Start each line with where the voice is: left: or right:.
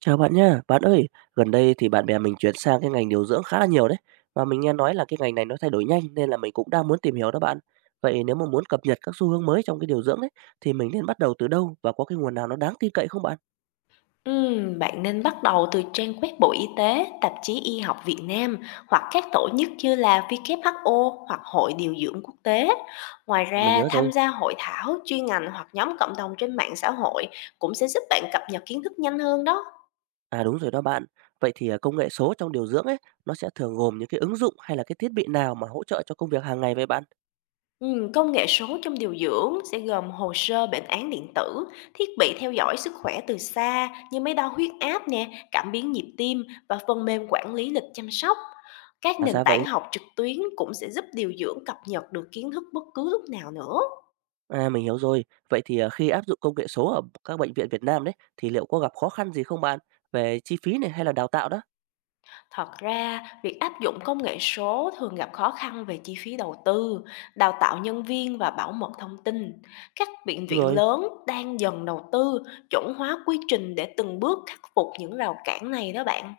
right: Chào bạn nha. Bạn ơi, gần đây thì bạn bè mình chuyển sang cái ngành điều dưỡng khá là nhiều đấy. Và mình nghe nói là cái ngành này nó thay đổi nhanh nên là mình cũng đang muốn tìm hiểu đó bạn. Vậy nếu mà muốn cập nhật các xu hướng mới trong cái điều dưỡng đấy thì mình nên bắt đầu từ đâu và có cái nguồn nào nó đáng tin cậy không bạn?
left: Bạn nên bắt đầu từ trang web Bộ Y tế, tạp chí Y học Việt Nam hoặc các tổ chức như là WHO hoặc Hội Điều dưỡng Quốc tế. Ngoài
right: À, mình
left: ra,
right: nhớ rồi.
left: tham gia hội thảo chuyên ngành hoặc nhóm cộng đồng trên mạng xã hội cũng sẽ giúp bạn cập nhật kiến thức nhanh hơn đó.
right: À đúng rồi đó bạn. Vậy thì công nghệ số trong điều dưỡng ấy nó sẽ thường gồm những cái ứng dụng hay là cái thiết bị nào mà hỗ trợ cho công việc hàng ngày vậy bạn?
left: Công nghệ số trong điều dưỡng sẽ gồm hồ sơ bệnh án điện tử, thiết bị theo dõi sức khỏe từ xa như máy đo huyết áp nè, cảm biến nhịp tim và phần mềm quản lý lịch chăm sóc. Các
right: Là
left: nền
right: ra
left: tảng
right: vậy.
left: học trực tuyến cũng sẽ giúp điều dưỡng cập nhật được kiến thức bất cứ lúc nào nữa.
right: À mình hiểu rồi. Vậy thì khi áp dụng công nghệ số ở các bệnh viện Việt Nam đấy thì liệu có gặp khó khăn gì không bạn? Về chi phí này hay là đào tạo đó?
left: Thật ra, việc áp dụng công nghệ số thường gặp khó khăn về chi phí đầu tư, đào tạo nhân viên và bảo mật thông tin. Các bệnh
right: Đúng
left: viện
right: rồi.
left: lớn đang dần đầu tư chuẩn hóa quy trình để từng bước khắc phục những rào cản này đó bạn.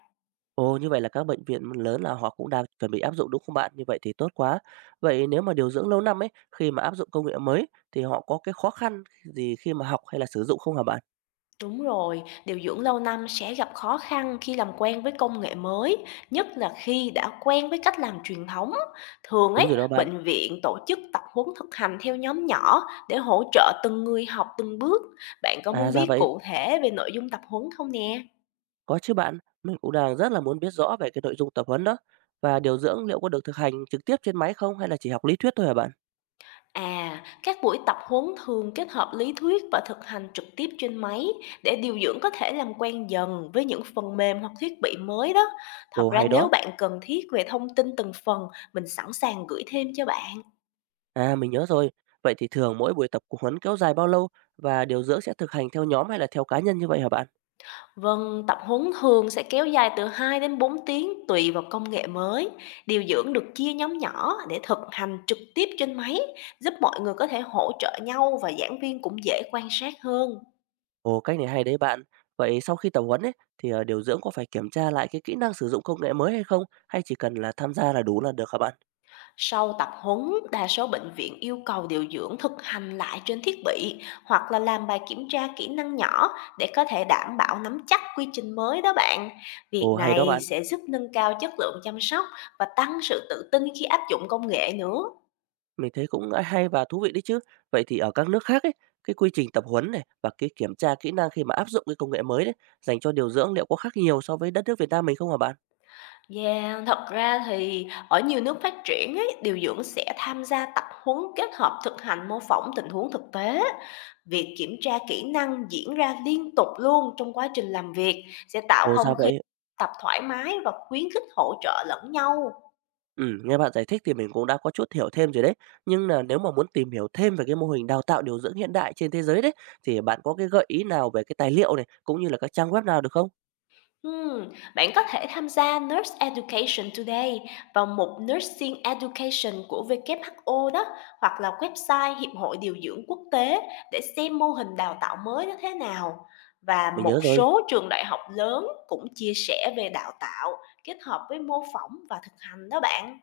right: Ồ, như vậy là các bệnh viện lớn là họ cũng đang chuẩn bị áp dụng, đúng không bạn? Như vậy thì tốt quá. Vậy nếu mà điều dưỡng lâu năm ấy, khi mà áp dụng công nghệ mới thì họ có cái khó khăn gì khi mà học hay là sử dụng không hả bạn?
left: Đúng rồi, điều dưỡng lâu năm sẽ gặp khó khăn khi làm quen với công nghệ mới, nhất là khi đã quen với cách làm truyền thống. Thường ấy,
right: Đúng rồi đó bạn.
left: bệnh viện tổ chức tập huấn thực hành theo nhóm nhỏ để hỗ trợ từng người học từng bước. Bạn có muốn
right: À, ra
left: biết
right: vậy.
left: cụ thể về nội dung tập huấn không nè?
right: Có chứ bạn. Mình cũng đang rất là muốn biết rõ về cái nội dung tập huấn đó. Và điều dưỡng liệu có được thực hành trực tiếp trên máy không hay là chỉ học lý thuyết thôi hả bạn?
left: À, các buổi tập huấn thường kết hợp lý thuyết và thực hành trực tiếp trên máy để điều dưỡng có thể làm quen dần với những phần mềm hoặc thiết bị mới đó. Thật
right: Ồ,
left: ra,
right: hay
left: nếu
right: đó.
left: bạn cần thiết về thông tin từng phần, mình sẵn sàng gửi thêm cho bạn.
right: À, mình nhớ rồi. Vậy thì thường mỗi buổi tập huấn kéo dài bao lâu và điều dưỡng sẽ thực hành theo nhóm hay là theo cá nhân như vậy hả bạn?
left: Vâng, tập huấn thường sẽ kéo dài từ 2 đến 4 tiếng tùy vào công nghệ mới. Điều dưỡng được chia nhóm nhỏ để thực hành trực tiếp trên máy, giúp mọi người có thể hỗ trợ nhau và giảng viên cũng dễ quan sát hơn.
right: Ồ, cách này hay đấy bạn. Vậy sau khi tập huấn ấy thì, điều dưỡng có phải kiểm tra lại cái kỹ năng sử dụng công nghệ mới hay không? Hay chỉ cần là tham gia là đủ là được hả bạn?
left: Sau tập huấn, đa số bệnh viện yêu cầu điều dưỡng thực hành lại trên thiết bị hoặc là làm bài kiểm tra kỹ năng nhỏ để có thể đảm bảo nắm chắc quy trình mới đó bạn. Việc
right: Ồ, hay đó
left: này
right: bạn.
left: sẽ giúp nâng cao chất lượng chăm sóc và tăng sự tự tin khi áp dụng công nghệ nữa.
right: Mình thấy cũng hay và thú vị đấy chứ. Vậy thì ở các nước khác ấy, cái quy trình tập huấn này và cái kiểm tra kỹ năng khi mà áp dụng cái công nghệ mới đấy, dành cho điều dưỡng liệu có khác nhiều so với đất nước Việt Nam mình không hả bạn?
left: Yeah, thật ra thì ở nhiều nước phát triển ấy, điều dưỡng sẽ tham gia tập huấn kết hợp thực hành mô phỏng tình huống thực tế. Việc kiểm tra kỹ năng diễn ra liên tục luôn trong quá trình làm việc sẽ tạo
right: Ồ,
left: không
right: ra
left: khí
right: vậy.
left: tập thoải mái và khuyến khích hỗ trợ lẫn nhau.
right: Nghe bạn giải thích thì mình cũng đã có chút hiểu thêm rồi đấy. Nhưng là nếu mà muốn tìm hiểu thêm về cái mô hình đào tạo điều dưỡng hiện đại trên thế giới đấy, thì bạn có cái gợi ý nào về cái tài liệu này, cũng như là các trang web nào được không?
left: Ừm, bạn có thể tham gia Nurse Education Today, vào mục Nursing Education của WHO đó, hoặc là website Hiệp hội Điều dưỡng Quốc tế để xem mô hình đào tạo mới nó thế nào. Và
right: Mình
left: một
right: nhớ rồi.
left: số trường đại học lớn cũng chia sẻ về đào tạo kết hợp với mô phỏng và thực hành đó bạn.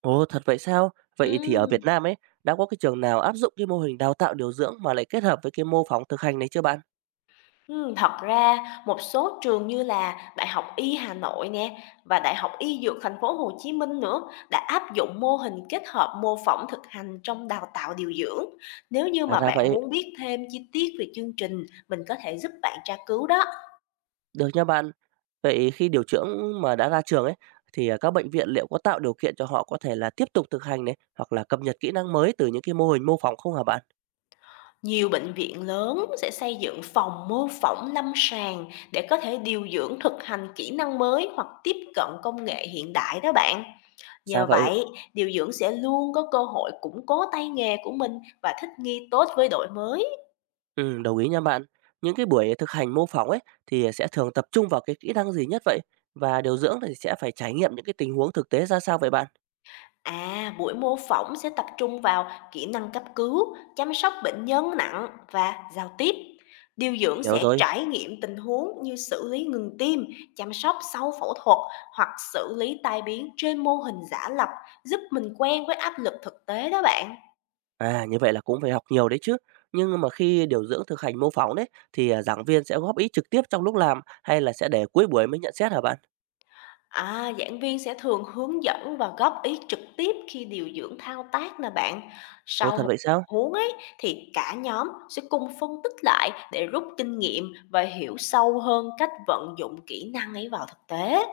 right: Ồ, thật vậy sao? Vậy thì ở Việt
left: Ừm.
right: Nam ấy, đã có cái trường nào áp dụng cái mô hình đào tạo điều dưỡng mà lại kết hợp với cái mô phỏng thực hành này chưa bạn?
left: Thật ra một số trường như là Đại học Y Hà Nội nè và Đại học Y Dược Thành phố Hồ Chí Minh nữa đã áp dụng mô hình kết hợp mô phỏng thực hành trong đào tạo điều dưỡng. Nếu như
right: À
left: mà
right: ra
left: bạn
right: vậy,
left: muốn biết thêm chi tiết về chương trình, mình có thể giúp bạn tra cứu đó.
right: được nha bạn. Vậy khi điều dưỡng mà đã ra trường ấy, thì các bệnh viện liệu có tạo điều kiện cho họ có thể là tiếp tục thực hành này hoặc là cập nhật kỹ năng mới từ những cái mô hình mô phỏng không hả bạn?
left: Nhiều bệnh viện lớn sẽ xây dựng phòng mô phỏng lâm sàng để có thể điều dưỡng thực hành kỹ năng mới hoặc tiếp cận công nghệ hiện đại đó bạn.
right: Ra
left: Nhờ
right: vậy,
left: vậy, điều dưỡng sẽ luôn có cơ hội củng cố tay nghề của mình và thích nghi tốt với đội mới.
right: ừ, đồng ý nha bạn. Những cái buổi thực hành mô phỏng ấy thì sẽ thường tập trung vào cái kỹ năng gì nhất vậy? Và điều dưỡng thì sẽ phải trải nghiệm những cái tình huống thực tế ra sao vậy bạn?
left: À, buổi mô phỏng sẽ tập trung vào kỹ năng cấp cứu, chăm sóc bệnh nhân nặng và giao tiếp. Điều dưỡng
right: Mình hiểu
left: sẽ
right: rồi.
left: trải nghiệm tình huống như xử lý ngừng tim, chăm sóc sau phẫu thuật hoặc xử lý tai biến trên mô hình giả lập, giúp mình quen với áp lực thực tế đó bạn.
right: À, như vậy là cũng phải học nhiều đấy chứ. Nhưng mà khi điều dưỡng thực hành mô phỏng đấy thì giảng viên sẽ góp ý trực tiếp trong lúc làm hay là sẽ để cuối buổi mới nhận xét hả bạn?
left: À, giảng viên sẽ thường hướng dẫn và góp ý trực tiếp khi điều dưỡng thao tác nè bạn.
right: Ồ,
left: Sau
right: thật
left: một
right: vậy sao?
left: huống ấy thì cả nhóm sẽ cùng phân tích lại để rút kinh nghiệm và hiểu sâu hơn cách vận dụng kỹ năng ấy vào thực tế.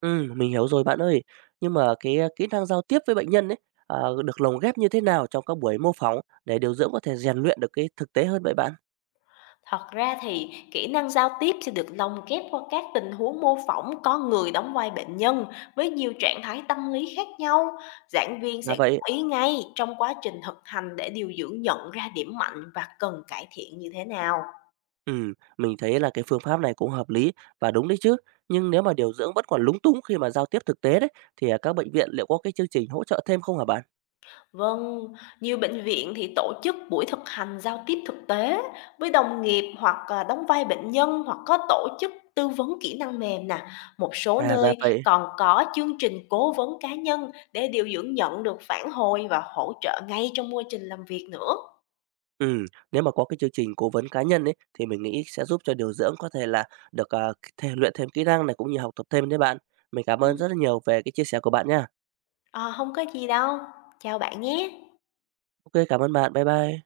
right: Ừ, mình hiểu rồi bạn ơi. Nhưng mà kỹ năng giao tiếp với bệnh nhân ấy à, được lồng ghép như thế nào trong các buổi mô phỏng để điều dưỡng có thể rèn luyện được cái thực tế hơn vậy bạn?
left: Thật ra thì kỹ năng giao tiếp sẽ được lồng ghép qua các tình huống mô phỏng có người đóng vai bệnh nhân với nhiều trạng thái tâm lý khác nhau. Giảng viên
right: Là
left: sẽ góp
right: vậy.
left: ý ngay trong quá trình thực hành để điều dưỡng nhận ra điểm mạnh và cần cải thiện như thế nào.
right: Ừ, mình thấy là cái phương pháp này cũng hợp lý và đúng đấy chứ. Nhưng nếu mà điều dưỡng vẫn còn lúng túng khi mà giao tiếp thực tế đấy thì các bệnh viện liệu có cái chương trình hỗ trợ thêm không hả bạn?
left: Vâng, nhiều bệnh viện thì tổ chức buổi thực hành giao tiếp thực tế với đồng nghiệp hoặc đóng vai bệnh nhân, hoặc có tổ chức tư vấn kỹ năng mềm nè. Một số
right: À ra
left: nơi
right: vậy.
left: còn có chương trình cố vấn cá nhân để điều dưỡng nhận được phản hồi và hỗ trợ ngay trong quá trình làm việc nữa.
right: Ừ, nếu mà có cái chương trình cố vấn cá nhân ấy, thì mình nghĩ sẽ giúp cho điều dưỡng có thể là được, thể luyện thêm kỹ năng này, cũng như học tập thêm đấy bạn. Mình cảm
left: Ừ,
right: ơn rất là nhiều về cái chia sẻ của bạn nha.
left: à, không có gì đâu. Chào bạn nhé.
right: OK, cảm ơn bạn. Bye bye.